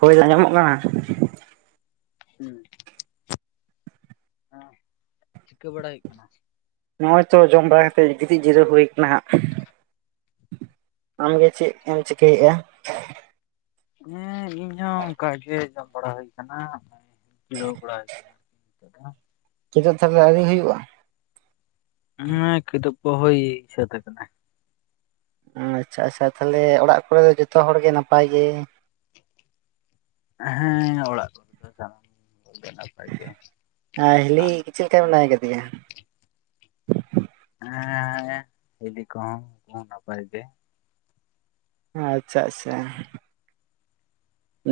ᱦᱳᱭ ᱟᱸᱡᱚᱢᱚᱜ ᱠᱟᱱᱟ᱾ ᱦᱩᱸ ᱦᱮᱸ ᱪᱤᱠᱟᱹ ᱵᱟᱲᱟ ᱦᱩᱭᱩᱜ ᱠᱟᱱᱟ᱾ ᱱᱚᱜ ᱚᱭ ᱛᱚ ᱡᱚᱢ ᱵᱟᱲᱟ ᱠᱟᱛᱮᱫ ᱜᱤᱛᱤᱡ ᱡᱤᱨᱟᱹ ᱦᱩᱭ ᱠᱟᱱᱟ ᱦᱟᱸᱜ᱾ [unintelligible] ᱟᱢ ᱜᱮ ᱪᱮᱫ ᱮᱢ ᱪᱤᱠᱟᱹᱭᱮᱜᱼᱟ? ᱦᱮᱸ ᱤᱧ ᱦᱚᱸ ᱚᱱᱠᱟ ᱜᱮ ᱡᱚᱢ ᱵᱟᱲᱟ ᱦᱩᱭ ᱟᱠᱟᱱᱟ ᱢᱮ ᱡᱤᱨᱟᱹᱣ ᱵᱟᱲᱟ ᱦᱩᱭ [unintelligible] [unintelligible] ᱠᱮᱫᱚᱜ ᱛᱟᱦᱚᱞᱮ ᱟᱹᱣᱨᱤ ᱦᱩᱭᱩᱜᱼᱟ? ᱦᱮᱸ ᱠᱤᱫᱩᱹᱵ ᱠᱚ ᱦᱳᱭ ᱥᱟᱹᱛ ᱠᱟᱱᱟ ᱾ ᱟᱪᱪᱷᱟ ᱟᱪᱪᱷᱟ, ᱛᱟᱦᱚᱞᱮ ᱚᱲᱟᱜ ᱠᱚᱨᱮ ᱫᱚ ᱡᱚᱛᱚ ᱦᱚᱲ ᱜᱮ ᱱᱟᱯᱟᱭ ᱜᱮ? ᱦᱮᱸ ᱚᱲᱟᱜ ᱠᱚᱨᱮ ᱫᱚ ᱥᱟᱱᱟᱢ ᱠᱚ ᱜᱮ [unintelligible] ᱟᱨ ᱦᱤᱞᱤ ᱪᱮᱫ ᱞᱮᱠᱟ ᱢᱮᱱᱟᱭ ᱟᱫᱮᱭᱟ? ᱦᱮᱸᱮᱸᱻ ᱦᱤᱞᱤ ᱠᱚᱸᱦᱚ ᱱᱟᱯᱟᱭ ᱜᱮ ᱾ ᱟᱪᱪᱷᱟ ᱟᱪᱪᱷᱟ ᱾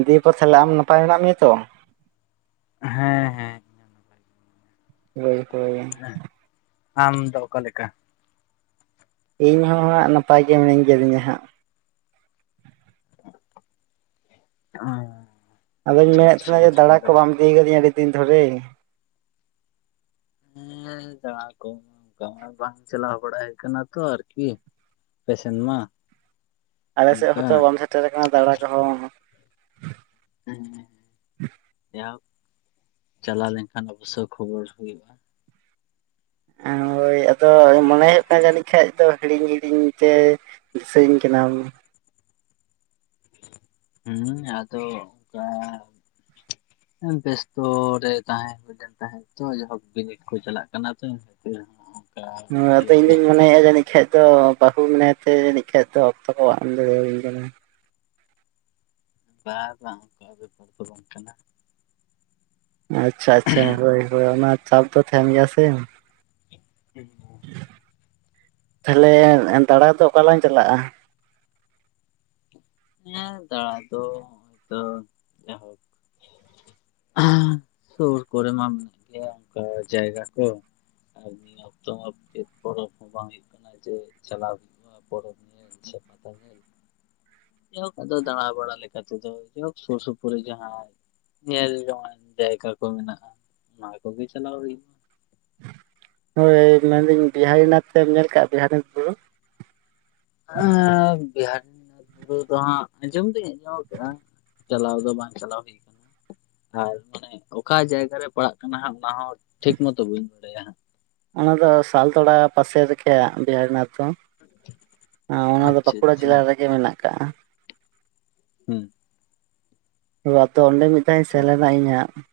ᱫᱤᱭᱮ ᱯᱚᱨ ᱛᱟᱦᱚᱞᱮ ᱟᱢ ᱱᱟᱯᱟᱭ ᱢᱮᱱᱟᱜ ᱢᱮᱭᱟ ᱛᱚ? ᱦᱮᱸ ᱦᱮᱸ ᱾ ᱦᱳᱭ ᱦᱳᱭ ᱾ ᱟᱢ ᱫᱚ ᱚᱠᱟ ᱞᱮᱠᱟ? ᱤᱧ ᱦᱚ ᱦᱟᱸᱜ ᱱᱟᱯᱟᱭ ᱜᱮ ᱢᱤᱱᱟᱹᱧ ᱠᱟᱹᱫᱤᱧᱟ ᱦᱟᱸᱜ ᱾ ᱚ [unintelligible] ᱟᱫᱚᱧ ᱢᱮᱱᱮᱫ ᱛᱟᱦᱮᱱᱟ ᱡᱮ ᱫᱟᱬᱟ ᱠᱚ ᱵᱟᱢ ᱤᱫᱤ ᱠᱟᱫᱤᱧᱟ ᱟᱹᱰᱤ ᱫᱤᱱ ᱫᱷᱚᱨᱮ ᱾ ᱦᱮᱸ ᱫᱟᱬᱟ ᱠᱚ ᱚᱱᱠᱟ ᱢᱟ ᱵᱟᱝ ᱪᱟᱞᱟᱣ ᱵᱟᱲᱟᱭ ᱠᱟᱱᱟ ᱛᱚ ᱟᱨᱠᱤ ᱾ ᱟᱯᱮ ᱥᱮᱱ ᱢᱟ ᱾ ᱟᱞᱮ ᱥᱮᱫ ᱦᱚᱸᱛᱚ ᱵᱟᱢ ᱥᱮᱴᱮᱨ ᱟᱠᱟᱱᱟ ᱫᱟᱬᱟ ᱠᱚᱦᱚᱸ ᱾ ᱦᱮᱸ ᱡᱟ ᱦᱳᱠ ᱪᱟᱞᱟᱣ ᱞᱮᱱᱠᱷᱟᱱ ᱚᱵᱚᱥᱥᱳ ᱠᱷᱚᱵᱚᱨ ᱦᱩᱭᱩᱜᱼᱟ ᱾ ᱦᱳᱭ ᱟᱫᱚ ᱢᱚᱱᱮ ᱦᱩᱭᱩᱜ ᱠᱟᱱ ᱡᱟᱹᱱᱤᱡ ᱠᱷᱟᱡ ᱫᱚ ᱦᱤᱲᱤᱧ ᱦᱤᱲᱤᱧ ᱛᱮ ᱫᱤᱥᱟᱹᱧ ᱠᱟᱱᱟᱢ ᱾ ᱦᱩᱸ ᱟᱫᱚ ᱚᱱᱠᱟ ᱵᱮᱥᱛᱚ ᱨᱮ ᱛᱟᱦᱮᱸ ᱦᱩᱭ ᱞᱮᱱ ᱛᱟᱦᱮᱸᱫ ᱛᱚ ᱤᱧᱟᱜ ᱦᱚ ᱵᱤᱱᱤᱰ ᱠᱚ ᱪᱟᱞᱟᱜ ᱠᱟᱱᱟ ᱛᱚ ᱾ [unintelligible] ᱦᱮᱸ ᱟᱫᱚ ᱤᱧᱫᱩᱧ ᱢᱚᱱᱮᱭᱮᱫ-ᱟ ᱡᱟᱹᱱᱤᱡ ᱠᱷᱟᱡ ᱫᱚ ᱵᱟᱹᱦᱩ ᱢᱮᱱᱟᱭᱛᱮ ᱡᱟᱹᱱᱤᱡ ᱠᱷᱟᱡ ᱫᱚ ᱚᱠᱛᱚ ᱠᱚ ᱵᱟᱢ ᱮᱢ ᱫᱟᱲᱮᱣᱟᱹᱧ ᱠᱟᱱᱟ ᱾ ᱵᱟ ᱵᱟᱝ ᱚᱱᱠᱟ ᱵᱮᱯᱟᱨ ᱫᱚ ᱵᱟᱝ ᱠᱟᱱᱟ ᱾ ᱟᱪᱪᱷᱟ ᱟᱪᱪᱷᱟ ᱦᱳᱭ ᱦᱳᱭ ᱚᱱᱟ ᱪᱟᱯ ᱫᱚ ᱛᱟᱦᱮᱱ ᱜᱮᱭᱟ ᱥᱮ ᱾ [unintelligible] ᱛᱟᱦᱞᱮ ᱫᱟᱬᱟ ᱫᱚ ᱚᱠᱟ ᱨᱮᱞᱟᱝ ᱪᱟᱞᱟᱜᱼᱟ? ᱦᱮᱸ ᱫᱟᱬᱟ ᱫᱚ ᱦᱚᱜ-ᱚᱭ ᱛᱳ ᱡᱟᱦᱳᱠ ᱾ [unintelligible] ᱥᱩᱨ ᱠᱚᱨᱮ ᱢᱟ ᱢᱮᱱᱟᱜ ᱜᱮᱭᱟ ᱚᱱᱠᱟ ᱡᱟᱭᱜᱟ ᱠᱚ ᱾ ᱟᱨ ᱱᱤᱭᱟᱹ ᱚᱠᱛᱚ ᱢᱟ ᱪᱮᱫ ᱯᱚᱨᱚᱵᱽ ᱦᱚᱸ ᱵᱟᱝ ᱦᱩᱭᱩᱜ ᱠᱟᱱᱟ ᱡᱮ ᱪᱟᱞᱟᱣ ᱦᱩᱭᱩᱜ-ᱟ ᱯᱚᱨᱚᱵᱽ ᱧᱮ ᱧᱮᱞ ᱥᱮ ᱯᱟᱛᱟ ᱧᱮᱞ ᱾ ᱡᱟᱭᱦᱳᱠ ᱟᱫᱚ ᱫᱟᱬᱟ ᱵᱟᱲᱟᱟ ᱞᱮᱠᱟ ᱛᱮᱫᱚ ᱡᱟᱭ ᱦᱳᱠ ᱥᱩᱨ ᱥᱩᱯᱩᱨ ᱨᱮ ᱡᱟᱦᱟᱸ ᱧᱮᱞ ᱡᱚᱝᱟᱱ ᱡᱟᱭᱜᱟ ᱠᱚ ᱢᱮᱱᱟᱜᱼᱟ ᱚᱱᱟ ᱠᱚᱜᱮ ᱪᱟᱞᱟᱣ ᱦᱩᱭᱩᱜ ᱦᱳᱭ ᱢᱮᱱᱫᱟᱹᱧ ᱵᱤᱦᱟᱨᱤᱱᱟᱛᱷ ᱮᱢ ᱧᱮᱞ ᱠᱟᱜᱼᱟ, ᱵᱤᱦᱟᱨᱤᱱᱟᱛᱷ ᱵᱩᱨᱩ? ᱮᱸᱻ ᱵᱤᱦᱟᱨᱤ ᱵᱩᱨᱩ ᱫᱚ ᱦᱟᱸᱜ ᱟᱸᱡᱚᱢ ᱫᱩᱧ ᱟᱸᱡᱚᱢ ᱟᱠᱟᱜ-ᱟ ᱪᱟᱞᱟᱣ ᱫᱚ ᱵᱟᱝ ᱪᱟᱞᱟᱣ ᱦᱩᱭ ᱠᱟᱱᱟ ᱾ ᱟᱨ ᱢᱟᱱᱮ ᱚᱠᱟ ᱡᱟᱭᱜᱟ ᱨᱮ ᱯᱟᱲᱟᱜ ᱠᱟᱱᱟ ᱦᱟᱸᱜ ᱚᱱᱟᱦᱚᱸ ᱴᱷᱤᱠ ᱢᱚᱛᱚ ᱵᱟᱹᱧ ᱵᱟᱲᱟᱭᱟ ᱦᱟᱸᱜ ᱾ ᱚᱱᱟ ᱫᱚ ᱥᱟᱞᱛᱚᱲᱟ ᱯᱟᱥᱮ ᱨᱮᱠᱮ ᱵᱤᱦᱟᱨᱤᱱᱟᱛᱷ ᱫᱚ ᱾ ᱚᱱᱟ ᱫᱚ ᱟᱪᱪᱷᱟ ᱵᱟᱸᱠᱩᱲᱟ ᱟᱪᱪᱷᱟ ᱡᱮᱞᱟ ᱨᱮᱜᱮ ᱢᱮᱱᱟᱜ ᱠᱟᱜᱼᱟ ᱾ ᱦᱩᱸ ᱾ [unintelligible] ᱛᱚ ᱚᱸᱰᱮ ᱢᱤᱫ ᱫᱷᱟᱣ ᱤᱧ ᱟᱪᱪᱷᱟ ᱥᱮᱱ ᱞᱮᱱᱟ ᱤᱧ ᱦᱟᱸᱜ ᱾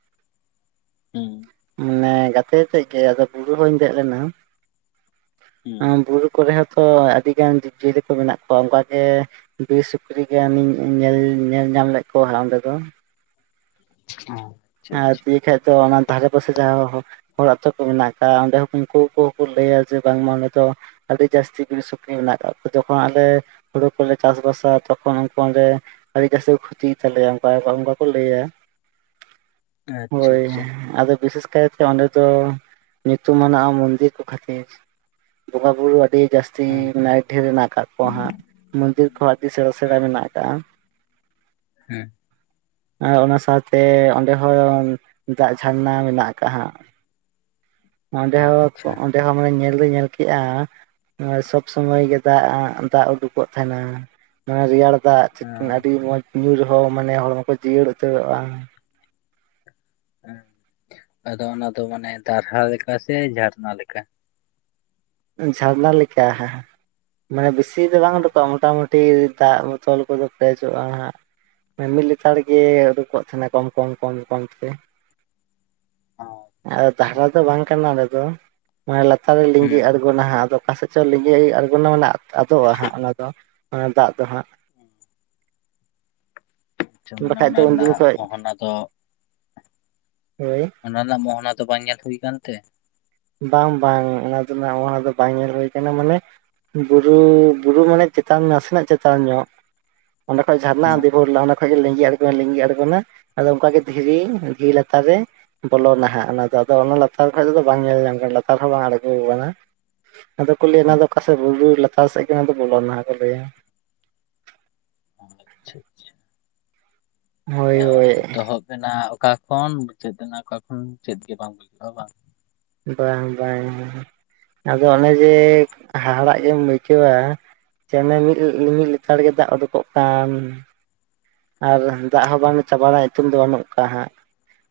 ᱦᱩᱸ ᱾ ᱢᱟᱱᱮ ᱜᱟᱛᱮ ᱟᱛᱮᱜ ᱜᱮ ᱟᱫᱚ ᱵᱩᱨᱩ ᱦᱚᱧ ᱫᱮᱡ ᱞᱮᱱᱟ, ᱦᱩᱸ ᱮᱸ ᱵᱩᱨᱩ ᱠᱚᱨᱮ ᱦᱚᱸ ᱛᱚ ᱟᱹᱰᱤ ᱜᱟᱱ ᱡᱤᱵᱽᱡᱤᱭᱟᱹᱞᱤ ᱠᱚ ᱢᱮᱱᱟᱜ ᱠᱚᱣᱟ, ᱚᱱᱠᱟᱜ ᱜᱮ ᱵᱤᱨ ᱥᱩᱠᱨᱤ ᱜᱟᱱᱤᱧ ᱧᱮᱞ ᱧᱮᱞ ᱧᱟᱢ ᱞᱮᱫ ᱠᱚᱣᱟ ᱦᱟᱸᱜ ᱚᱸᱰᱮ ᱫᱚ [unintelligible] ᱟᱨᱮ ᱫᱤᱭᱮ ᱠᱷᱟᱡ ᱫᱚ ᱚᱱᱟ ᱫᱷᱟᱨᱮ ᱯᱟᱥᱮ ᱡᱟᱦᱟᱸ ᱦᱚᱲ ᱟᱛᱳ ᱠᱚ ᱢᱮᱱᱟᱜ ᱟᱠᱟᱫ ᱚᱸᱰᱮ ᱦᱚᱸ ᱩᱱᱠᱩ ᱠᱚᱠᱚ ᱞᱟᱹᱭᱟ ᱡᱮ ᱵᱟᱝᱢᱟ ᱚᱸᱰᱮ ᱫᱚ ᱟᱹᱰᱤ ᱡᱟᱹᱥᱛᱤ ᱵᱤᱨ ᱥᱩᱠᱨᱤ ᱢᱮᱱᱟᱜ ᱟᱠᱟᱫ ᱠᱚᱣᱟ ᱡᱚᱠᱷᱚᱱ ᱟᱞᱮ ᱦᱩᱲᱩ ᱠᱚᱞᱮ ᱪᱟᱥ ᱵᱟᱥᱟ ᱛᱚᱠᱷᱚᱱ ᱩᱱᱠᱩ ᱚᱸᱰᱮ᱾ ᱟᱹᱰᱤ ᱡᱟᱹᱥᱛᱤ ᱠᱚ ᱠᱷᱩᱛᱤ ᱜᱮ ᱛᱟᱞᱮᱭᱟ ᱚᱱᱠᱟ ᱚᱱᱠᱟ ᱠᱚ ᱞᱟᱹᱭᱟ᱾ ᱟᱪᱪᱷᱟ ᱦᱳᱭ ᱟᱪᱪᱷᱟ ᱟᱫᱚ ᱵᱤᱥᱮᱥ ᱠᱟᱭᱛᱮ ᱚᱸᱰᱮ ᱫᱚ ᱧᱩᱛᱩᱢᱟᱱᱟᱜ ᱢᱚᱱᱫᱤᱨ ᱠᱚ ᱠᱷᱟᱹᱛᱤᱨ᱾ ᱵᱚᱸᱜᱟᱼᱵᱩᱨᱩ ᱟᱹᱰᱤ ᱡᱟᱹᱥᱛᱤ ᱦᱩᱸ ᱟᱰᱤ ᱰᱷᱮᱨ ᱢᱮᱱᱟᱜ ᱠᱟᱜ ᱠᱚᱣᱟ ᱦᱟᱸᱜ᱾ ᱢᱚᱱᱫᱤᱨ ᱠᱚᱦᱚᱸ ᱟᱹᱰᱤ ᱥᱮᱬᱟ ᱥᱮᱬᱟ ᱢᱮᱱᱟᱜ ᱟᱠᱟᱜᱼᱟ᱾ ᱦᱩᱸ ᱟᱨ ᱚᱱᱟ ᱥᱟᱶᱛᱮᱼᱼ ᱚᱸᱰᱮ ᱦᱚᱸ ᱫᱟᱜ ᱡᱷᱟᱨᱱᱟ ᱢᱮᱱᱟᱜ ᱟᱠᱟᱜᱼᱟ ᱦᱟᱸᱜ ᱚᱸᱰᱮ ᱦᱚᱸᱠᱚᱼᱼ ᱟᱪᱪᱷᱟ ᱚᱸᱰᱮ ᱦᱚᱸ ᱢᱟᱱᱮ ᱧᱮᱞ ᱫᱚᱧ ᱧᱮᱞ ᱠᱮᱜᱼᱟ᱾ ᱱᱚᱜᱚᱭ ᱥᱚᱵ ᱥᱚᱢᱚᱭ ᱜᱮ ᱫᱟᱜ ᱫᱟᱜ ᱩᱰᱩᱠᱚᱜ ᱛᱟᱦᱮᱱᱟ ᱢᱟᱱᱮ ᱨᱮᱭᱟᱲ ᱫᱟᱜ ᱪᱮᱛᱟᱱ ᱦᱩᱸ ᱟᱰᱤ ᱢᱚᱡᱽ ᱧᱩᱨ ᱨᱮᱦᱚᱸ ᱢᱟᱱᱮ ᱦᱚᱲᱢᱚ ᱠᱚ ᱡᱤᱭᱟᱹᱲ ᱩᱛᱟᱹᱨᱚᱜᱼᱟ᱾ ᱦᱮᱸ ᱟᱫᱚ ᱚᱱᱟ ᱫᱚ ᱢᱟᱱᱮ ᱫᱟᱨᱦᱟ ᱞᱮᱠᱟ ᱥᱮ ᱡᱷᱟᱨᱱᱟ ᱞᱮᱠᱟ? ᱡᱷᱟᱨᱱᱟ ᱞᱮᱠᱟ ᱦᱮ ᱢᱟᱱᱮ ᱵᱮᱥᱤ ᱫᱚ ᱵᱟᱝ ᱩᱰᱩᱠᱚᱜᱼᱟ ᱢᱚᱴᱟᱢᱩᱴᱤ ᱫᱟᱜ ᱵᱚᱛᱚᱞ ᱠᱚᱫᱚ ᱯᱮᱨᱮᱡᱚᱜᱼᱟ ᱦᱟᱸᱜ᱾ ᱢᱟᱱᱮ ᱢᱤᱫ ᱞᱮᱛᱟᱲ ᱜᱮ ᱩᱰᱩᱠᱚᱜ ᱛᱟᱦᱮᱱᱟ ᱠᱚᱢ ᱠᱚᱢ ᱠᱚᱢ ᱠᱚᱢ ᱛᱮ᱾ ᱟᱪᱪᱷᱟ ᱟᱫᱚ ᱟᱪᱪᱷᱟ ᱫᱟᱦᱨᱟ ᱫᱚ ᱵᱟᱝ ᱠᱟᱱᱟ ᱚᱸᱰᱮ ᱫᱚ ᱞᱟᱛᱟᱨ ᱨᱮ ᱞᱤᱸᱡᱤ ᱦᱩᱸ ᱟᱸ ᱜᱷᱚᱱ ᱼᱼ ᱜᱚᱱ ᱱᱟ ᱦᱟᱸᱜ ᱟᱫᱚ ᱚᱠᱟᱥᱮᱫ ᱪᱚ ᱞᱤᱸᱡᱤ ᱟᱬᱜᱚᱱᱟ ᱢᱟᱱᱮ ᱟᱫᱚᱜᱼᱟ ᱦᱟᱸᱜ ᱚᱱᱟᱫᱚ ᱚᱱᱟ ᱫᱟᱜ ᱫᱚ ᱦᱟᱸᱜ ᱟᱪᱪᱷᱟ ᱢᱟᱱᱮ ᱵᱟᱠᱷᱟᱡ ᱚᱱᱟ ᱫᱚ ᱩᱱᱫᱤᱱ ᱨᱮᱱᱟᱜ ᱠᱷᱚᱡ ᱢᱚᱦᱚᱱᱟ ᱫᱚ ᱦᱳᱭ ᱚᱱᱟ ᱨᱮᱱᱟᱜ ᱢᱚᱦᱚᱱᱟ ᱫᱚ ᱵᱟᱝ ᱧᱮᱞ ᱦᱩᱭ ᱠᱟᱱᱛᱮ? ᱵᱟᱝ ᱵᱟᱝ ᱚᱱᱟ ᱫᱚ ᱚᱱᱟ ᱫᱚ ᱵᱟᱝ ᱧᱮᱞ ᱦᱩᱭ ᱠᱟᱱᱟ ᱢᱟᱱᱮ... ᱵᱩᱨᱩ ᱵᱩᱨᱩ ᱢᱟᱱᱮ ᱪᱮᱛᱟᱱ ᱱᱟᱥᱮᱱᱟᱜ ᱪᱮᱛᱟᱱ ᱧᱚᱜ ᱚᱸᱰᱮ ᱠᱷᱚᱡ ᱡᱷᱟᱨᱱᱟ ᱦᱮᱸ ᱫᱤ ᱯᱚᱨ ᱚᱱᱟ ᱚᱱᱠᱟ ᱜᱮ ᱞᱤᱸᱜᱤ ᱟᱬᱜᱚᱱᱟ ᱞᱤᱸᱜᱤ ᱟᱬᱜᱚᱱᱟ ᱟᱫᱚ ᱚᱱᱠᱟᱜᱮ ᱫᱷᱤᱨᱤ ᱫᱷᱤᱨᱤ ᱞᱟᱛᱟᱨ ᱨᱮᱹᱹᱹ ᱵᱚᱞᱚᱱᱟ ᱦᱟᱜ ᱚᱱᱟᱫᱚ ᱟᱫᱚ ᱚᱱᱟ ᱞᱟᱛᱟᱨ ᱠᱷᱚᱡ ᱫᱚ ᱵᱟᱝ ᱧᱮᱞ ᱧᱟᱢᱹᱹ ᱞᱟᱛᱟᱨ ᱦᱚᱸ ᱵᱟᱝ ᱟᱬᱜᱳ ᱟᱠᱟᱱᱟ ᱟᱫᱚ ᱠᱩ ᱞᱟᱹᱭ ᱫᱟ ᱚᱠᱟ ᱥᱮᱫ ᱵᱩᱨᱩ ᱞᱟᱛᱟᱨ ᱥᱮᱫ ᱜᱮᱱᱟᱜ ᱫᱚ ᱵᱚᱞᱚ ᱱᱟᱦᱟᱜ ᱠᱚ ᱞᱟᱹᱭᱟ᱾ ᱟᱪᱷᱟ ᱟᱪᱷᱟ ᱦᱳᱭ ᱢᱟᱱᱮ ᱦᱳᱭ ᱮᱛᱚᱦᱚᱵ ᱮᱱᱟ ᱚᱠᱟ ᱠᱷᱚᱱ ᱢᱩᱪᱟᱹᱫ ᱮᱱᱟ ᱚᱠᱟ ᱠᱷᱚᱱ ᱪᱮᱫ ᱜᱮ ᱵᱟᱝ ᱵᱩᱡᱷᱟᱹᱜᱼᱟ ᱵᱟᱜ? ᱵᱟᱝ ᱵᱟᱝ ᱟᱫᱚ ᱚᱱᱮ ᱡᱮ ᱦᱟᱦᱲᱟᱜ ᱜᱮᱢ ᱟᱹᱭᱠᱟᱹᱣᱟ ᱪᱮ ᱢᱤ ᱢᱤᱫ ᱞᱮᱛᱟᱲ ᱜᱮ ᱫᱟᱜ ᱚᱰᱩᱠᱚᱜ ᱠᱟᱱ᱾ ᱟᱨ ᱫᱟᱜ ᱦᱚᱸ ᱵᱟᱝ ᱪᱟᱵᱟ ᱨᱮᱱᱟᱜ ᱧᱩᱛᱩᱢ ᱫᱚ ᱵᱟᱹᱱᱩᱜ ᱠᱟᱜᱼᱟ ᱦᱟᱸᱜ᱾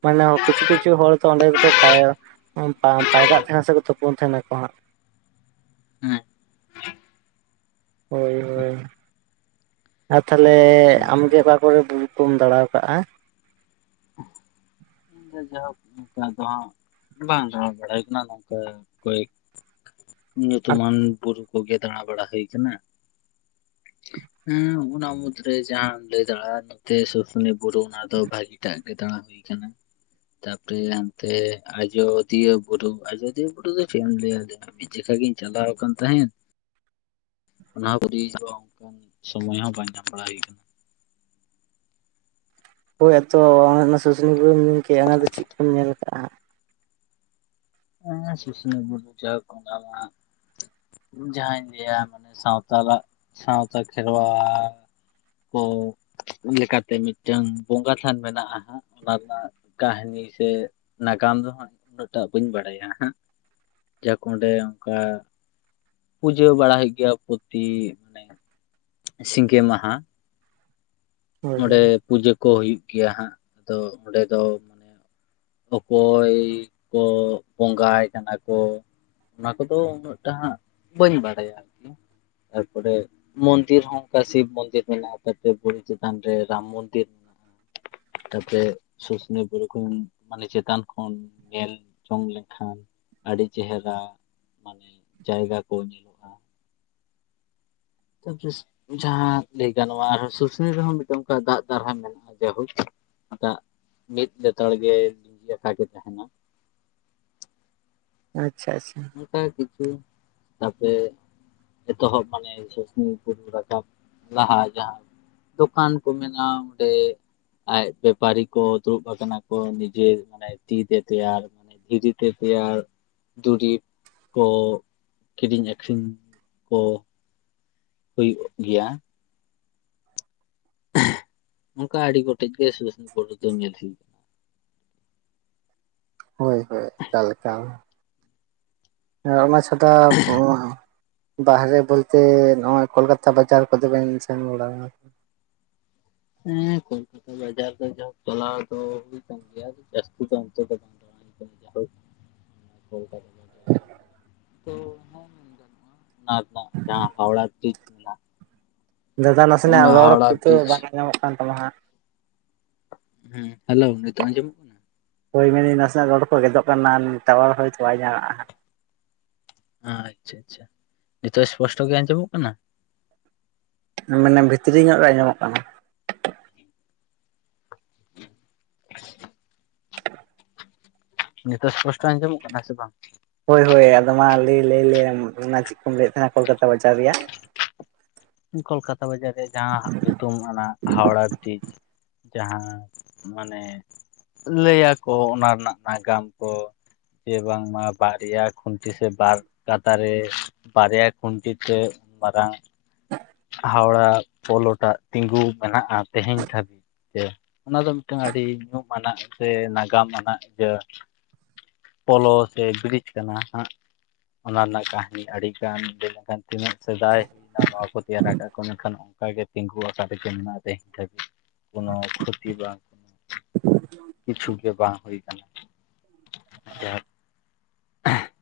ᱢᱟᱱᱮ ᱠᱤᱪᱷᱩ ᱠᱤᱪᱷᱩ ᱦᱚᱲ ᱫᱚ ᱚᱸᱰᱮ ᱜᱮᱠᱚ ᱯᱟᱭᱨᱟ... ᱯᱟᱭᱨᱟᱜ ᱛᱟᱦᱮᱱᱟ ᱥᱮᱠᱚ ᱛᱩᱯᱩᱱ ᱛᱟᱦᱮᱱᱟᱠᱚ ᱦᱟᱸᱜ᱾ ᱦᱮᱸ ᱦᱳᱭ ᱦᱳᱭ ᱦᱳᱭ ᱟᱨ ᱛᱟᱦᱞᱮ ᱟᱪᱪᱷᱟ ᱟᱢᱜᱮ ᱚᱠᱟ ᱠᱚᱨᱮ ᱵᱩᱨᱩ ᱠᱚᱢ ᱫᱟᱸᱬᱟᱣ ᱠᱟᱜᱼᱟ? ᱦ [unintelligible] ᱡᱟᱭᱦᱳᱠ ᱱᱚᱝᱠᱟ ᱫᱚ ᱦᱟᱸᱜ ᱵᱟᱝ ᱨᱚᱲ ᱵᱟᱲᱟ ᱦᱩᱭᱩᱜ ᱠᱟᱱᱟ ᱱᱚᱝᱠᱟ ᱠᱚᱭ... ᱟᱨ ᱧᱩᱛᱩᱢᱟᱱ ᱵᱩᱨᱩ ᱠᱚᱜᱮ ᱫᱟᱸᱬᱟ ᱵᱟᱲᱟ ᱦᱩᱭ ᱠᱟᱱᱟ᱾ ᱦᱮᱸ ᱚᱱᱟ ᱢᱩᱫᱽᱨᱮ ᱡᱟᱦᱟᱸᱢ ᱞᱟᱹᱭ ᱫᱟᱲᱮᱜᱼᱟ? ᱛᱮ ᱥᱩᱥᱩᱱᱤ ᱵᱩᱨᱩ ᱚᱱᱟ ᱫᱚ ᱵᱷᱟᱹᱜᱤ ᱴᱟᱜ ᱜᱮ ᱫᱟᱸᱬᱟ ᱦᱩᱭ ᱟᱠᱟᱱᱟ᱾ ᱛᱟᱯᱚᱨᱮ ᱦᱟᱱᱛᱮ ᱟᱡᱚᱫᱤᱭᱟᱹ ᱵᱩᱨᱩ ᱟᱡᱚᱫᱤᱭᱟᱹ ᱵᱩᱨᱩ ᱫᱚ ᱪᱮᱜ ᱮᱢ ᱞᱟᱹᱭᱟ.. ᱢᱤᱫ ᱡᱮᱠᱷᱟ ᱜᱤᱧ ᱪᱟᱞᱟᱣ ᱟᱠᱟᱱ ᱛᱟᱦᱮᱸᱫ ᱚᱱᱟ ᱯᱚᱨᱮ ᱦᱚᱸ ᱚᱱᱠᱟᱱ ᱥᱚᱢᱚᱭ ᱦᱚᱸ ᱵᱟᱝ ᱧᱟᱢ ᱵᱟᱲᱟ ᱦᱩᱭ ᱠᱟᱱᱟ᱾ ᱦᱳᱭ ᱟᱫᱚ ᱚᱱᱮ ᱚᱱᱟ ᱥᱩᱥᱱᱤ ᱵᱩᱨᱩᱢ ᱧᱮᱞ ᱠᱮᱜᱼᱟ ᱚᱱᱟᱫᱚ ᱪᱮᱫ ᱠᱚᱢ ᱧᱮᱞ ᱠᱟᱜᱼᱟ ᱦᱚᱸᱜ? ᱦᱮᱸ ᱥᱩᱥᱱᱤ ᱵᱩᱨᱩ ᱡᱟ ᱦᱳᱠ ᱚᱱᱟᱢᱟ ᱡᱟᱦᱟᱸᱧ ᱞᱟᱹᱭᱟ ᱢᱟᱱᱮ ᱥᱟᱶᱛᱟ ᱞᱟᱜ ᱥᱟᱶᱛᱟ ᱠᱷᱮᱨᱣᱟᱞ ᱠᱚ ᱞᱮᱠᱟᱛᱮ ᱢᱤᱫᱴᱟᱝ ᱵᱚᱸᱜᱟ ᱛᱷᱟᱱ ᱢᱮᱱᱟᱜᱼᱟ ᱦᱟᱸᱜ ᱚᱱᱟ ᱨᱮᱱᱟᱜ ᱠᱟᱦᱱᱤ ᱥᱮ ᱱᱟᱜᱟᱢ ᱫᱚ ᱦᱟᱸᱜ ᱩᱱᱟᱹᱜ ᱴᱟᱜ ᱵᱟᱹᱧ ᱵᱟᱲᱟᱭᱟ ᱦᱟᱸᱜ ᱡᱟᱦᱟᱸ ᱠᱚ ᱚᱸᱰᱮ ᱚᱱᱠᱟ ᱯᱩᱡᱟᱹ ᱵᱟᱲᱟ ᱦᱩᱭᱩᱜ ᱜᱮᱭᱟ ᱯᱩᱛᱤ ᱢᱟᱱᱮ ᱥᱤᱸᱜᱮ ᱢᱟᱦᱟ᱾ ᱦᱳᱭ ᱚᱸᱬᱮ ᱦᱳᱭ ᱯᱩᱡᱟᱹ ᱠᱚ ᱦᱩᱭᱩᱜ ᱜᱮᱭᱟ ᱦᱟᱸᱜ ᱛᱚ ᱚᱸᱰᱮ ᱫᱚ ᱢᱟᱱᱮ ᱚᱠᱚᱭ ᱠᱚ ᱵᱚᱸᱜᱟᱭ ᱠᱟᱱᱟ ᱠᱚ ᱚᱱᱟ ᱠᱚᱫᱚ ᱩᱱᱟᱹᱜ ᱴᱟᱜ ᱦᱟᱸᱜ ᱵᱟᱹᱧ ᱵᱟᱲᱟᱭᱟ ᱟᱨᱠᱤ᱾ ᱛᱟᱨᱯᱚᱨᱮ ᱢᱚᱱᱫᱤᱨ ᱦᱚᱸ ᱚᱱᱠᱟ ᱥᱤᱵ ᱢᱚᱱᱫᱤᱨ ᱵᱮᱱᱟᱣ ᱠᱟᱛᱮ ᱯᱚᱨᱤᱪᱤᱛ ᱦᱟᱸᱰᱮ ᱨᱟᱢ ᱢᱚᱱᱫᱤᱨ ᱛᱟᱯᱮ ᱥᱩᱥᱩᱱᱤ ᱵᱩᱨᱩ ᱠᱷᱚᱱ ᱢᱟᱱᱮ ᱪᱮᱛᱟᱱ ᱠᱷᱚᱱ ᱧᱮᱞ ᱡᱚᱝ ᱞᱮᱠᱷᱟᱱ ᱟᱹᱰᱤ ᱪᱮᱦᱨᱟ ᱢᱟᱱᱮ ᱡᱟᱭᱜᱟ ᱠᱚ ᱧᱮᱞᱚᱜᱼᱟ᱾ ᱛᱚᱠᱤᱥ ᱡᱟᱦᱟᱸ ᱞᱟᱹᱭ ᱜᱟᱱᱚᱜᱼᱟ ᱟᱨ ᱥᱩᱥᱩᱱᱤ ᱨᱮᱦᱚᱸ ᱢᱤᱫᱴᱮᱱ ᱚᱱᱠᱟ ᱫᱟᱜ ᱫᱟᱨᱦᱟ ᱢᱮᱱᱟᱜᱼᱟ [unintelligible] ᱫᱟᱜ ᱢᱤᱫ ᱞᱮᱛᱟᱲ ᱜᱮ ᱞᱸᱤᱡᱤ ᱟᱠᱟᱭ ᱜᱮ ᱛᱟᱦᱮᱱᱟ ᱟᱪᱷᱟ ᱟᱪᱷᱟ ᱚᱱᱠᱟ ᱠᱤᱪᱷᱩ ᱛᱟᱯᱮ ᱮᱛᱚᱦᱚᱵ ᱢᱟᱱᱮ ᱥᱩᱥᱱᱤ ᱵᱩᱨᱩ ᱨᱟᱠᱟᱵ ᱞᱟᱦᱟ ᱡᱟᱦᱟᱸ ᱫᱚᱠᱟᱱ ᱠᱚ ᱢᱮᱱᱟ ᱚᱸᱰᱮ᱾ ᱟᱡᱛᱮ ᱯᱟᱨᱤ ᱠᱚ ᱫᱩᱲᱩᱵ ᱟᱠᱟᱱᱟ ᱠᱚ ᱱᱤᱡᱮ ᱢᱟᱱᱮ ᱛᱤ ᱛᱮ ᱛᱮᱭᱟᱨ ᱱᱤᱡᱤ ᱛᱮ ᱯᱮᱭᱟᱨ ᱫᱩᱨᱤᱯ ᱠᱚ ᱠᱤᱨᱤᱧ ᱟᱹᱠᱷᱨᱤᱧ ᱠᱚ ᱦᱩᱭᱩᱜ ᱜᱮᱭᱟ᱾ [unintelligible] ᱚᱱᱠᱟ ᱟᱹᱰᱤ ᱜᱚᱴᱮᱡ ᱜᱮ ᱥᱩᱥᱩᱱᱤ ᱵᱩᱨᱩ ᱫᱚᱧ ᱧᱮᱞ [unintelligible] ᱦᱚᱭ ᱦᱟᱭ ᱟᱠᱟ ᱞᱮᱠᱟᱢ ᱦᱮᱸ ᱚᱱᱟ ᱪᱷᱟᱰᱟ ᱵᱚᱦᱚᱜ ᱦᱚᱸ᱾ ᱵᱟᱦᱨᱮ ᱵᱚᱞᱛᱮ ᱱᱚᱶᱟ ᱠᱚᱞᱠᱟᱛᱟ ᱵᱟᱡᱟᱨ ᱠᱚᱫᱚ ᱵᱮᱱ ᱥᱮᱱ ᱵᱟᱲᱼᱟ ᱦᱮᱸ ᱠᱚᱞᱠᱟᱛᱟ ᱵᱟᱡᱟᱨ ᱫᱚ ᱡᱟᱵ ᱪᱟᱞᱟᱣ ᱫᱚ ᱦᱩᱭᱩᱜ ᱠᱟᱱ ᱜᱮᱭᱟ ᱡᱟᱹᱥᱛᱤ ᱫᱚ ᱚᱱᱛᱮ ᱫᱚ ᱵᱟᱝ [unintelligible] ᱠᱚᱞᱠᱟᱛᱟ ᱛᱚ ᱚᱱᱟ ᱦᱚᱸ ᱢᱮᱱ ᱜᱟᱱᱚᱜᱼᱟ ᱚᱱᱟ ᱨᱮᱱᱟᱜ ᱡᱟᱦᱟᱸ ᱦᱟᱣᱲᱟ ᱵᱤᱨᱤᱡᱽ ᱫᱟᱫᱟ ᱱᱟᱥᱮᱱᱟᱜ ᱨᱚᱲ ᱦᱟᱣᱲᱟ ᱠᱤᱛᱷᱩ ᱵᱨᱤᱡᱽ ᱵᱟᱝ ᱟᱸᱧᱟᱢᱚᱜ ᱠᱟᱱ ᱛᱟᱢᱟ ᱦᱟᱸᱜ᱾ ᱦᱩᱸ ᱦᱮᱞᱚ ᱱᱤᱛᱚᱜ ᱟᱸᱡᱚᱢᱚᱜ ᱠᱟᱱᱟ? ᱦᱚᱭ ᱢᱮᱱᱮᱫᱟᱹᱧ ᱱᱟᱥᱮᱱᱟᱜ ᱨᱚᱲ ᱠᱚ ᱜᱮᱫᱚᱜ ᱠᱟᱱᱟ ᱴᱟᱣᱟᱨ ᱦᱚᱭᱛᱚ ᱵᱟᱭ ᱧᱟᱢᱮᱼᱟ ᱦᱟᱸᱜ᱾ ᱟᱪᱷᱟ ᱟᱪᱷᱟ ᱱᱤᱛᱚᱜ ᱮᱥᱯᱚᱥᱴᱚ ᱜᱮ ᱟᱸᱡᱚᱢᱚᱜ ᱠᱟᱱᱟ ᱢᱟᱱᱮ ᱵᱷᱤᱛᱨᱤ ᱧᱚᱜ ᱜᱮ ᱟᱸᱡᱚᱢᱚᱜ ᱠᱟᱱᱟ᱾ [inaudible] [inaudible] ᱱᱤᱛᱚᱜ ᱮᱥᱯᱚᱥᱴᱚ ᱟᱸᱡᱚᱢᱚᱜ ᱠᱟᱱᱟ ᱥᱮ ᱵᱟᱝ? ᱦᱚᱭ ᱦᱚᱭ ᱟᱫᱚ ᱢᱟ ᱞᱟᱹᱭ ᱞᱟᱹᱭᱞᱮᱢ ᱚᱱᱟ ᱪᱮᱫ ᱠᱚᱢ ᱞᱟᱹᱭᱮᱫ ᱛᱟᱦᱮᱱᱟ ᱠᱚᱞᱠᱟᱛᱟ ᱵᱟᱡᱟᱨ ᱨᱮᱭᱟᱜ ᱠᱚᱞᱠᱟᱛᱟ ᱵᱟᱡᱟᱨ ᱨᱮᱭᱟᱜ ᱡᱟᱦᱟᱸ ᱦᱟᱸᱜ ᱧᱩᱛᱩᱢ ᱚᱱᱟ ᱦᱟᱣᱲᱟ ᱵᱤᱨᱤᱡᱽ ᱡᱟᱦᱟᱸ ᱢᱟᱱᱮ ᱞᱟᱹᱭᱟᱠᱚ ᱚᱱᱟ ᱨᱮᱱᱟᱜ ᱱᱟᱜᱟᱢ ᱠᱚ ᱥᱮ ᱵᱟᱝᱢᱟ ᱵᱟᱨᱭᱟ ᱠᱷᱩᱱᱴᱤ ᱥᱮ ᱵᱟᱨ ᱠᱟᱛᱟᱨᱮ ᱵᱟᱨᱭᱟ ᱠᱷᱩᱱᱴᱤ ᱛᱮ ᱢᱟᱨᱟᱝ [inaudible] ᱦᱟᱣᱲᱟ ᱯᱚᱞᱚᱴᱟᱜ ᱛᱤᱸᱜᱩ ᱢᱮᱱᱟᱜᱼᱟ ᱛᱮᱦᱮᱧ ᱫᱷᱟᱹᱵᱤᱡ ᱛᱮ ᱚᱱᱟ ᱫᱚ ᱢᱤᱫᱴᱟᱝ ᱟᱹᱰᱤ ᱧᱩᱢ ᱟᱱᱟᱜ ᱥᱮ ᱱᱟᱜᱟᱢ ᱟᱱᱟᱜ ᱤᱭᱟ. ᱯᱚᱞᱚ ᱥᱮ ᱵᱨᱤᱡᱽ ᱠᱟᱱᱟ ᱦᱟᱸᱜ ᱚᱱᱟ ᱨᱮᱱᱟᱜ ᱠᱟ. ᱦᱱᱤ ᱟᱹᱰᱤ ᱜᱟᱱ ᱞᱟᱹᱭ ᱞᱮᱱᱠᱷᱟᱱ ᱛᱤᱱᱟᱹᱜ ᱥᱮᱫᱟᱭ ᱦᱩᱭᱱᱟ ᱱᱚᱶᱟ ᱠᱚ ᱛᱮᱭᱟᱨᱟᱠᱟᱫ ᱠᱚ ᱢᱮᱱᱠᱷᱟᱱ ᱚᱱᱠᱟ ᱜᱮ ᱛᱤᱸᱜᱩ ᱟᱠᱟᱫᱟᱠᱤᱱ ᱚᱱᱟ ᱛᱮᱦᱮᱧ ᱫᱷᱟᱹᱵᱤᱡ ᱠᱚᱱᱚ [unintelligible] ᱵᱟᱝ ᱠᱤᱪᱷᱩ ᱜᱮ ᱵᱟᱝ ᱦᱩᱭ ᱟᱠᱟᱱᱟ ᱡᱟᱦᱟᱸ [unintelligible]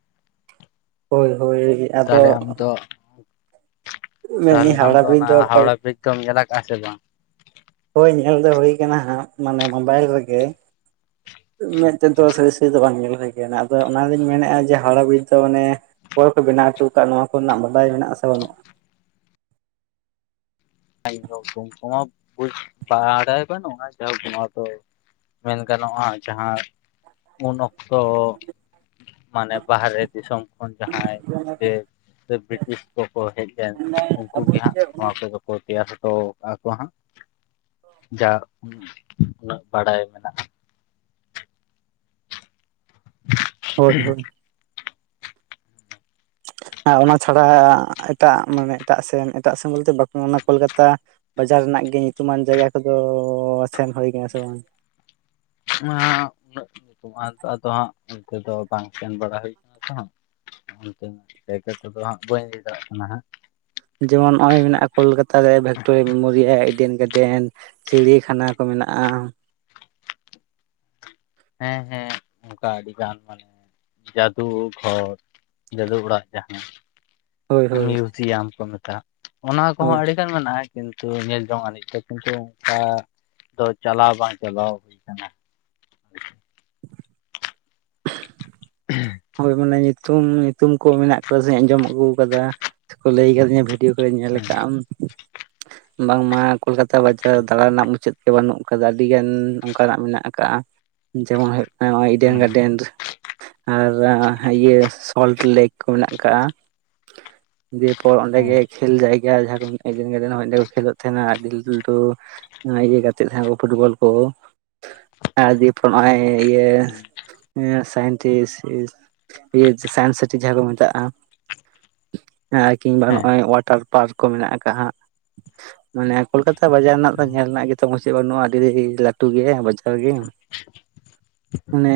ᱦᱳᱭ ᱦᱳᱭ ᱜᱮ ᱛᱟᱦᱚᱞᱮ ᱟᱢ ᱫᱚ ᱢᱮᱱᱮᱫᱟᱹᱧ ᱛᱟᱦᱚᱞᱮ ᱟᱢᱫᱚ ᱦᱟᱣᱲᱟ ᱵᱨᱤᱡᱽ ᱚᱱᱟ ᱫᱚ ᱦᱟᱣᱲᱟ ᱵᱤᱨᱤᱡ ᱫᱚᱢ ᱧᱮᱞᱟ ᱟᱠᱟᱜᱼᱟ ᱥᱮ ᱵᱟᱝ? ᱦᱳᱭ ᱧᱮᱞ ᱫᱚ ᱦᱩᱭ ᱟᱠᱟᱱᱟ ᱦᱟᱸᱜ ᱢᱟᱱᱮ ᱢᱳᱵᱟᱭᱤᱞ ᱨᱮᱜᱮ, ᱢᱮᱫᱛᱮᱫᱚ ᱥᱟᱨᱤ ᱥᱟᱨᱤ ᱫᱚ ᱵᱟᱝ ᱧᱮᱞ ᱦᱩᱭ ᱠᱟᱱᱟ᱾ ᱟᱫᱚ ᱚᱱᱟᱞᱤᱧ ᱢᱮᱱᱮᱫᱼᱟ ᱡᱮ ᱦᱟᱣᱨᱟ ᱵᱤᱨᱤᱡ ᱫᱚ ᱢᱟᱱᱮ ᱚᱠᱚᱭ ᱠᱚ ᱵᱮᱱᱟᱣ ᱦᱚᱴᱚ ᱟᱠᱟᱫ ᱱᱚᱣᱟ ᱠᱚᱨᱮᱱᱟᱜ ᱵᱟᱰᱟᱭ ᱢᱮᱱᱟᱜᱼᱟ ᱥᱮ ᱵᱟᱹᱱᱩᱜᱼᱟ? [inaudible] [unintelligible] ᱢᱮᱱ ᱜᱟᱱᱚᱜᱼᱟ ᱡᱟᱦᱟᱸ ᱩᱱ ᱚᱠᱛᱚ ᱢᱟᱱᱮ ᱵᱟᱦᱨᱮ ᱫᱤᱥᱚᱢ ᱠᱷᱚᱱ ᱡᱟᱦᱟᱸᱭ ᱤᱝᱨᱮᱡᱽ ᱥᱮ ᱵᱨᱤᱴᱤᱥ ᱠᱚᱠᱚ ᱦᱮᱡ ᱞᱮᱱ ᱢᱮᱱᱫᱟᱭ ᱩᱱᱠᱩ ᱟᱵᱚ ᱜᱮ ᱦᱟᱸᱜ ᱡᱮ ᱱᱚᱣᱟ ᱩᱱᱟᱹᱜ ᱠᱚᱫᱚ ᱠᱚ ᱛᱮᱭᱟᱨ ᱦᱚᱴᱚ ᱠᱟᱜᱼᱟ ᱠᱚ ᱦᱟᱸᱜ ᱡᱟ ᱩᱱᱟᱹᱜ ᱵᱟᱰᱟᱭ ᱢᱮᱱᱟᱜᱼᱟ᱾ ᱦᱳᱭ ᱦᱳᱭ ᱟᱨ ᱚᱱᱟ ᱪᱷᱟᱲᱟ ᱮᱴᱟᱜ ᱢᱟᱱᱮ ᱮᱴᱟᱜ ᱥᱮᱱ ᱮᱴᱟᱜ ᱥᱮᱱ ᱵᱚᱞᱛᱮ ᱵᱟᱠᱚ ᱚᱱᱟ ᱠᱳᱞᱠᱟᱛᱟ ᱵᱟᱡᱟᱨ ᱨᱮᱱᱟᱜ ᱜᱮ ᱧᱩᱛᱩᱢᱟᱱ ᱡᱟᱭᱜᱟ ᱠᱚᱫᱚ ᱥᱮᱱ ᱦᱩᱭ ᱠᱟᱱᱟ ᱥᱮ ᱵᱟᱝ? ᱩᱱᱟᱹᱜ ᱧᱩᱛᱩᱢ ᱟᱫᱚ ᱦᱟᱸᱜ ᱚᱱᱛᱮ ᱫᱚ ᱵᱟᱝ ᱥᱮᱱ ᱵᱟᱲᱟ ᱦᱩᱭ ᱠᱟᱱᱟ ᱛᱚ ᱚᱱᱛᱮ ᱡᱟᱭᱜᱟ ᱠᱚᱫᱚ ᱦᱟᱸᱜ ᱵᱟᱹᱧ ᱞᱟᱹᱭ ᱫᱟᱲᱮᱭᱟᱜ ᱠᱟᱱᱟ ᱦᱟᱸᱜ ᱡᱮᱢᱚᱱ ᱱᱚᱜ ᱚᱭ ᱢᱮᱱᱟᱜᱼᱟ ᱠᱳᱞᱠᱟᱛᱟ ᱨᱮ ᱵᱷᱤᱠᱠᱴᱳᱨᱤᱭᱟ ᱢᱮᱢᱳᱨᱤᱭᱟᱞ ᱮᱰᱮᱱ ᱜᱟ ᱰᱮᱱ ᱪᱤᱲᱤᱭᱟᱠᱷᱟᱱᱟ ᱠᱚ ᱢᱮᱱᱟᱜᱼᱟ᱾ ᱦᱮᱸ ᱦᱮᱸ ᱚᱱᱠᱟ ᱟᱹᱰᱤ ᱜᱟᱱ ᱢᱟᱱᱮ ᱡᱟᱫᱩ ᱜᱷᱚᱨ ᱡᱟᱹᱫᱩ ᱚᱲᱟᱜ ᱡᱟᱦᱟᱸ ᱦᱳᱭ ᱦᱳᱭ ᱢᱤᱭᱩᱡᱤᱭᱟᱢ ᱠᱚ ᱢᱮᱛᱟᱜᱼᱟ, ᱚᱱᱟ ᱦᱳᱭ ᱠᱚᱦᱚᱸ ᱟᱹᱰᱤᱜᱟᱱ ᱢᱮᱱᱟᱜᱼᱟ᱾ ᱠᱤᱱᱛᱩ ᱧᱮᱞ ᱡᱚᱝ ᱟᱹᱱᱤᱡ ᱫᱚ ᱠᱤᱱᱛᱩ ᱚᱱᱠᱟ ᱫᱚ ᱪᱟᱞᱟᱣ ᱵᱟᱝ ᱪᱟᱞᱟᱣ ᱦᱩᱭ ᱟᱠᱟᱱᱟ᱾ [unintelligible] [inaudible] [inaudible] ᱦᱳᱭ ᱢᱟᱱᱮ ᱧᱩᱛᱩᱢ ᱧᱩᱛᱩᱢ ᱠᱚ ᱢᱮᱱᱟᱜ ᱠᱟᱫᱟ ᱥᱮ ᱟᱸᱡᱚᱢ ᱟᱹᱜᱩ ᱟᱠᱟᱫᱟ ᱥᱮ ᱠᱚ ᱞᱟᱹᱭ ᱟᱠᱟᱫᱤᱧᱟ [inaudible] ᱵᱷᱤᱰᱭᱳ ᱠᱚᱨᱮ ᱧᱮᱞ ᱦᱮᱸ ᱟᱠᱟᱫ ᱟᱢ ᱵᱟᱝᱢᱟ ᱠᱳᱞᱠᱟᱛᱟ ᱵᱟᱡᱟᱨ ᱫᱟᱬᱟ ᱨᱮᱱᱟᱜ ᱢᱩᱪᱟᱹᱫ ᱵᱟᱹᱱᱩᱜ ᱠᱟᱫᱟ᱾ ᱟᱹᱰᱤᱜᱟᱱ ᱚᱱᱠᱟᱱᱟᱜ ᱢᱮᱱᱟᱜ ᱟᱠᱟᱜᱼᱟ, ᱡᱮᱢᱚᱱ ᱦᱩᱭᱩᱜ ᱠᱟᱱᱟ ᱱᱚᱼᱚᱭ ᱤᱰᱮᱱ ᱦᱮᱸ ᱜᱟᱨᱰᱮᱱ ᱟᱨ ᱤᱭᱟᱹ ᱥᱚᱞᱴ ᱞᱮᱠ ᱠᱚ ᱢᱮᱱᱟᱜ ᱠᱟᱜᱼᱟ ᱫᱤᱭᱯᱚᱨ ᱚᱸᱰᱮ ᱜᱮ ᱠᱷᱮᱞ ᱡᱟᱭᱜᱟ ᱡᱟᱦᱟᱸ ᱠᱚ ᱢᱤᱫ ᱮᱰᱮᱱ ᱜᱟᱨᱰᱮᱱ ᱚᱰᱮ ᱠᱚ ᱠᱷᱮᱞᱳᱜ ᱛᱟᱦᱮᱱᱟ ᱟᱹᱰᱤ ᱞᱟᱹᱴᱩ ᱞᱟᱹᱴᱩ ᱱᱚᱭ ᱤᱭᱟᱹ ᱜᱟᱛᱮᱜ ᱛᱟᱦᱮᱸ ᱠᱚ ᱯᱷᱩᱴᱵᱚᱞ ᱠᱚ ᱟᱨ ᱫᱤᱭᱮᱯᱚᱨ ᱱᱚᱜᱼᱚᱭ ᱤᱭᱟᱹ ᱥᱟᱭᱮᱱᱴᱤᱥᱴ ᱥᱟᱭᱮᱱᱥ ᱥᱤᱴᱤ ᱡᱟᱦᱟᱸ ᱠᱚ ᱢᱮᱛᱟᱜᱼᱟ᱾ ᱦᱮᱸ ᱟᱨ ᱠᱤᱢᱵᱟ ᱦᱮᱸ ᱱᱚᱜᱼᱚᱭ ᱚᱳᱣᱟᱴᱟᱨ ᱯᱟᱨᱠ ᱠᱚ ᱢᱮᱱᱟᱜ ᱟᱠᱟᱜ ᱦᱟᱸᱜ ᱢᱟᱱᱮ ᱠᱳᱞᱠᱟᱛᱟ ᱵᱟᱡᱟᱨ ᱨᱮᱱᱟᱜ ᱫᱚ ᱦᱮᱸ ᱧᱮᱞ ᱨᱮᱱᱟᱜ ᱜᱮᱛᱚ ᱢᱩᱪᱟᱹᱫ ᱵᱟᱹᱱᱩᱜᱼᱟ ᱟᱹᱰᱤ ᱞᱟᱹᱴᱩ ᱜᱮ ᱵᱟᱡᱟᱨ ᱜᱮ᱾ ᱚᱱᱮ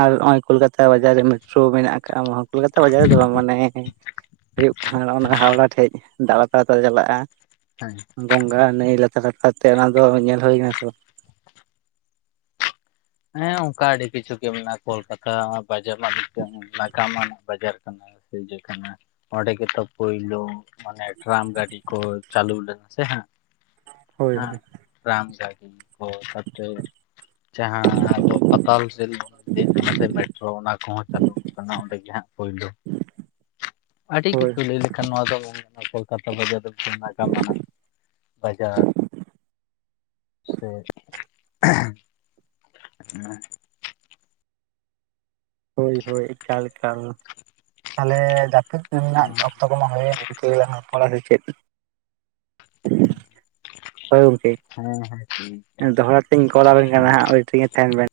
ᱟᱨ ᱱᱚᱜᱼᱚᱭ ᱠᱳᱞ ᱠᱟᱛᱟ ᱵᱟᱡᱟᱨ ᱨᱮ ᱢᱮᱴᱨᱳ ᱢᱮᱱᱟᱜ ᱟᱠᱟᱫ ᱠᱳᱞᱠᱟᱛᱟ ᱵᱟᱡᱟᱨ ᱨᱮᱫᱚ ᱵᱟᱝ ᱢᱟᱱᱮ ᱦᱩᱭᱩᱜ ᱠᱟᱱᱟ ᱚᱱᱟ ᱦᱟᱣᱲᱟ ᱴᱷᱮᱡ ᱫᱟᱬᱟ ᱫᱟᱬᱟ ᱛᱮᱞᱮ ᱪᱟᱞᱟᱜᱼᱟ᱾ ᱦᱮᱸ ᱜᱚᱝᱜᱟ ᱱᱟᱹᱭ ᱞᱟᱛᱟᱨ ᱞᱟᱛᱟᱨ ᱛᱮ ᱚᱱᱟ ᱫᱚ ᱧᱮᱞ ᱦᱩᱭᱱᱟ ᱥᱮ ᱵᱟᱝ? ᱦᱮᱸ ᱚᱱᱠᱟ ᱟᱹᱰᱤ ᱠᱤᱪᱷᱩ ᱜᱮ ᱢᱮᱱᱟᱜᱼᱟ, ᱠᱳᱞᱠᱟᱛᱟ ᱵᱟᱡᱟᱨ ᱨᱮᱱᱟᱜ ᱱᱟᱜᱟᱢᱟᱱ ᱵᱟᱡᱟᱨ ᱥᱮ ᱡᱮ ᱠᱟᱱᱟ ᱚᱸᱰᱮ ᱜᱮᱛᱚ ᱯᱳᱭᱞᱳ ᱢᱟᱱᱮ ᱴᱨᱟᱢ ᱜᱟᱹᱰᱤ ᱠᱚ ᱪᱟᱹᱞᱩ ᱞᱮᱫ ᱥᱮ ᱦᱟᱸᱜ ᱦᱳᱭ ᱦᱮᱸ ᱦᱳᱭ᱾ ᱴᱨᱟᱢ ᱜᱟᱹᱰᱤ ᱠᱚ ᱡᱟᱦᱟᱸ ᱯᱟᱛᱟᱞ ᱨᱮᱞ ᱵᱚᱱ ᱞᱟᱹᱭᱟ ᱠᱟᱱᱟ ᱥᱮ ᱢᱮᱴᱨᱳ ᱚᱱᱟ ᱠᱚᱦᱚᱸ ᱪᱟᱹᱞᱩ ᱟᱠᱟᱱᱟ ᱚᱸᱰᱮ ᱜᱮ ᱦᱟᱸᱜ ᱯᱳᱭᱞᱳ ᱟᱹᱰᱤ ᱦᱳᱭ ᱠᱤᱪᱷᱩ ᱞᱟᱹᱭ ᱞᱮᱠᱷᱟᱱ ᱱᱚᱣᱟ ᱫᱚ ᱚᱥᱚᱞ ᱠᱟᱛᱷᱟ ᱫᱚ ᱡᱟᱫᱚᱵᱯᱩᱨ ᱱᱟᱜᱟᱢ ᱟᱱᱟᱜ ᱵᱟᱡᱟᱨ ᱥᱮ ᱮᱸᱦᱮ ᱮᱜ [unintelligible] ᱦᱳᱭ ᱦᱳᱭ ᱮᱠᱟᱞ ᱮᱠᱟᱞ ᱛᱟᱦᱚᱞᱮ ᱡᱟᱹᱯᱤᱫ ᱨᱮᱱᱟᱜ ᱫᱚ ᱠᱚ ᱯᱚᱲᱪ [unintelligible] ᱪᱮᱫ ᱦᱮᱸ [unintelligible] ᱦᱳᱭ ᱜᱚᱢᱠᱮ ᱴᱷᱤᱠ ᱜᱮᱭᱟ ᱫᱚᱦᱲᱟᱛᱤᱧ ᱠᱚᱞᱟ ᱟᱵᱤᱱ ᱠᱟᱱᱟ ᱦᱮᱸ ᱦᱟᱸᱜ ᱳᱭᱮᱴᱤᱝ ᱨᱮ ᱛᱟᱦᱮᱱ ᱵᱮᱱ᱾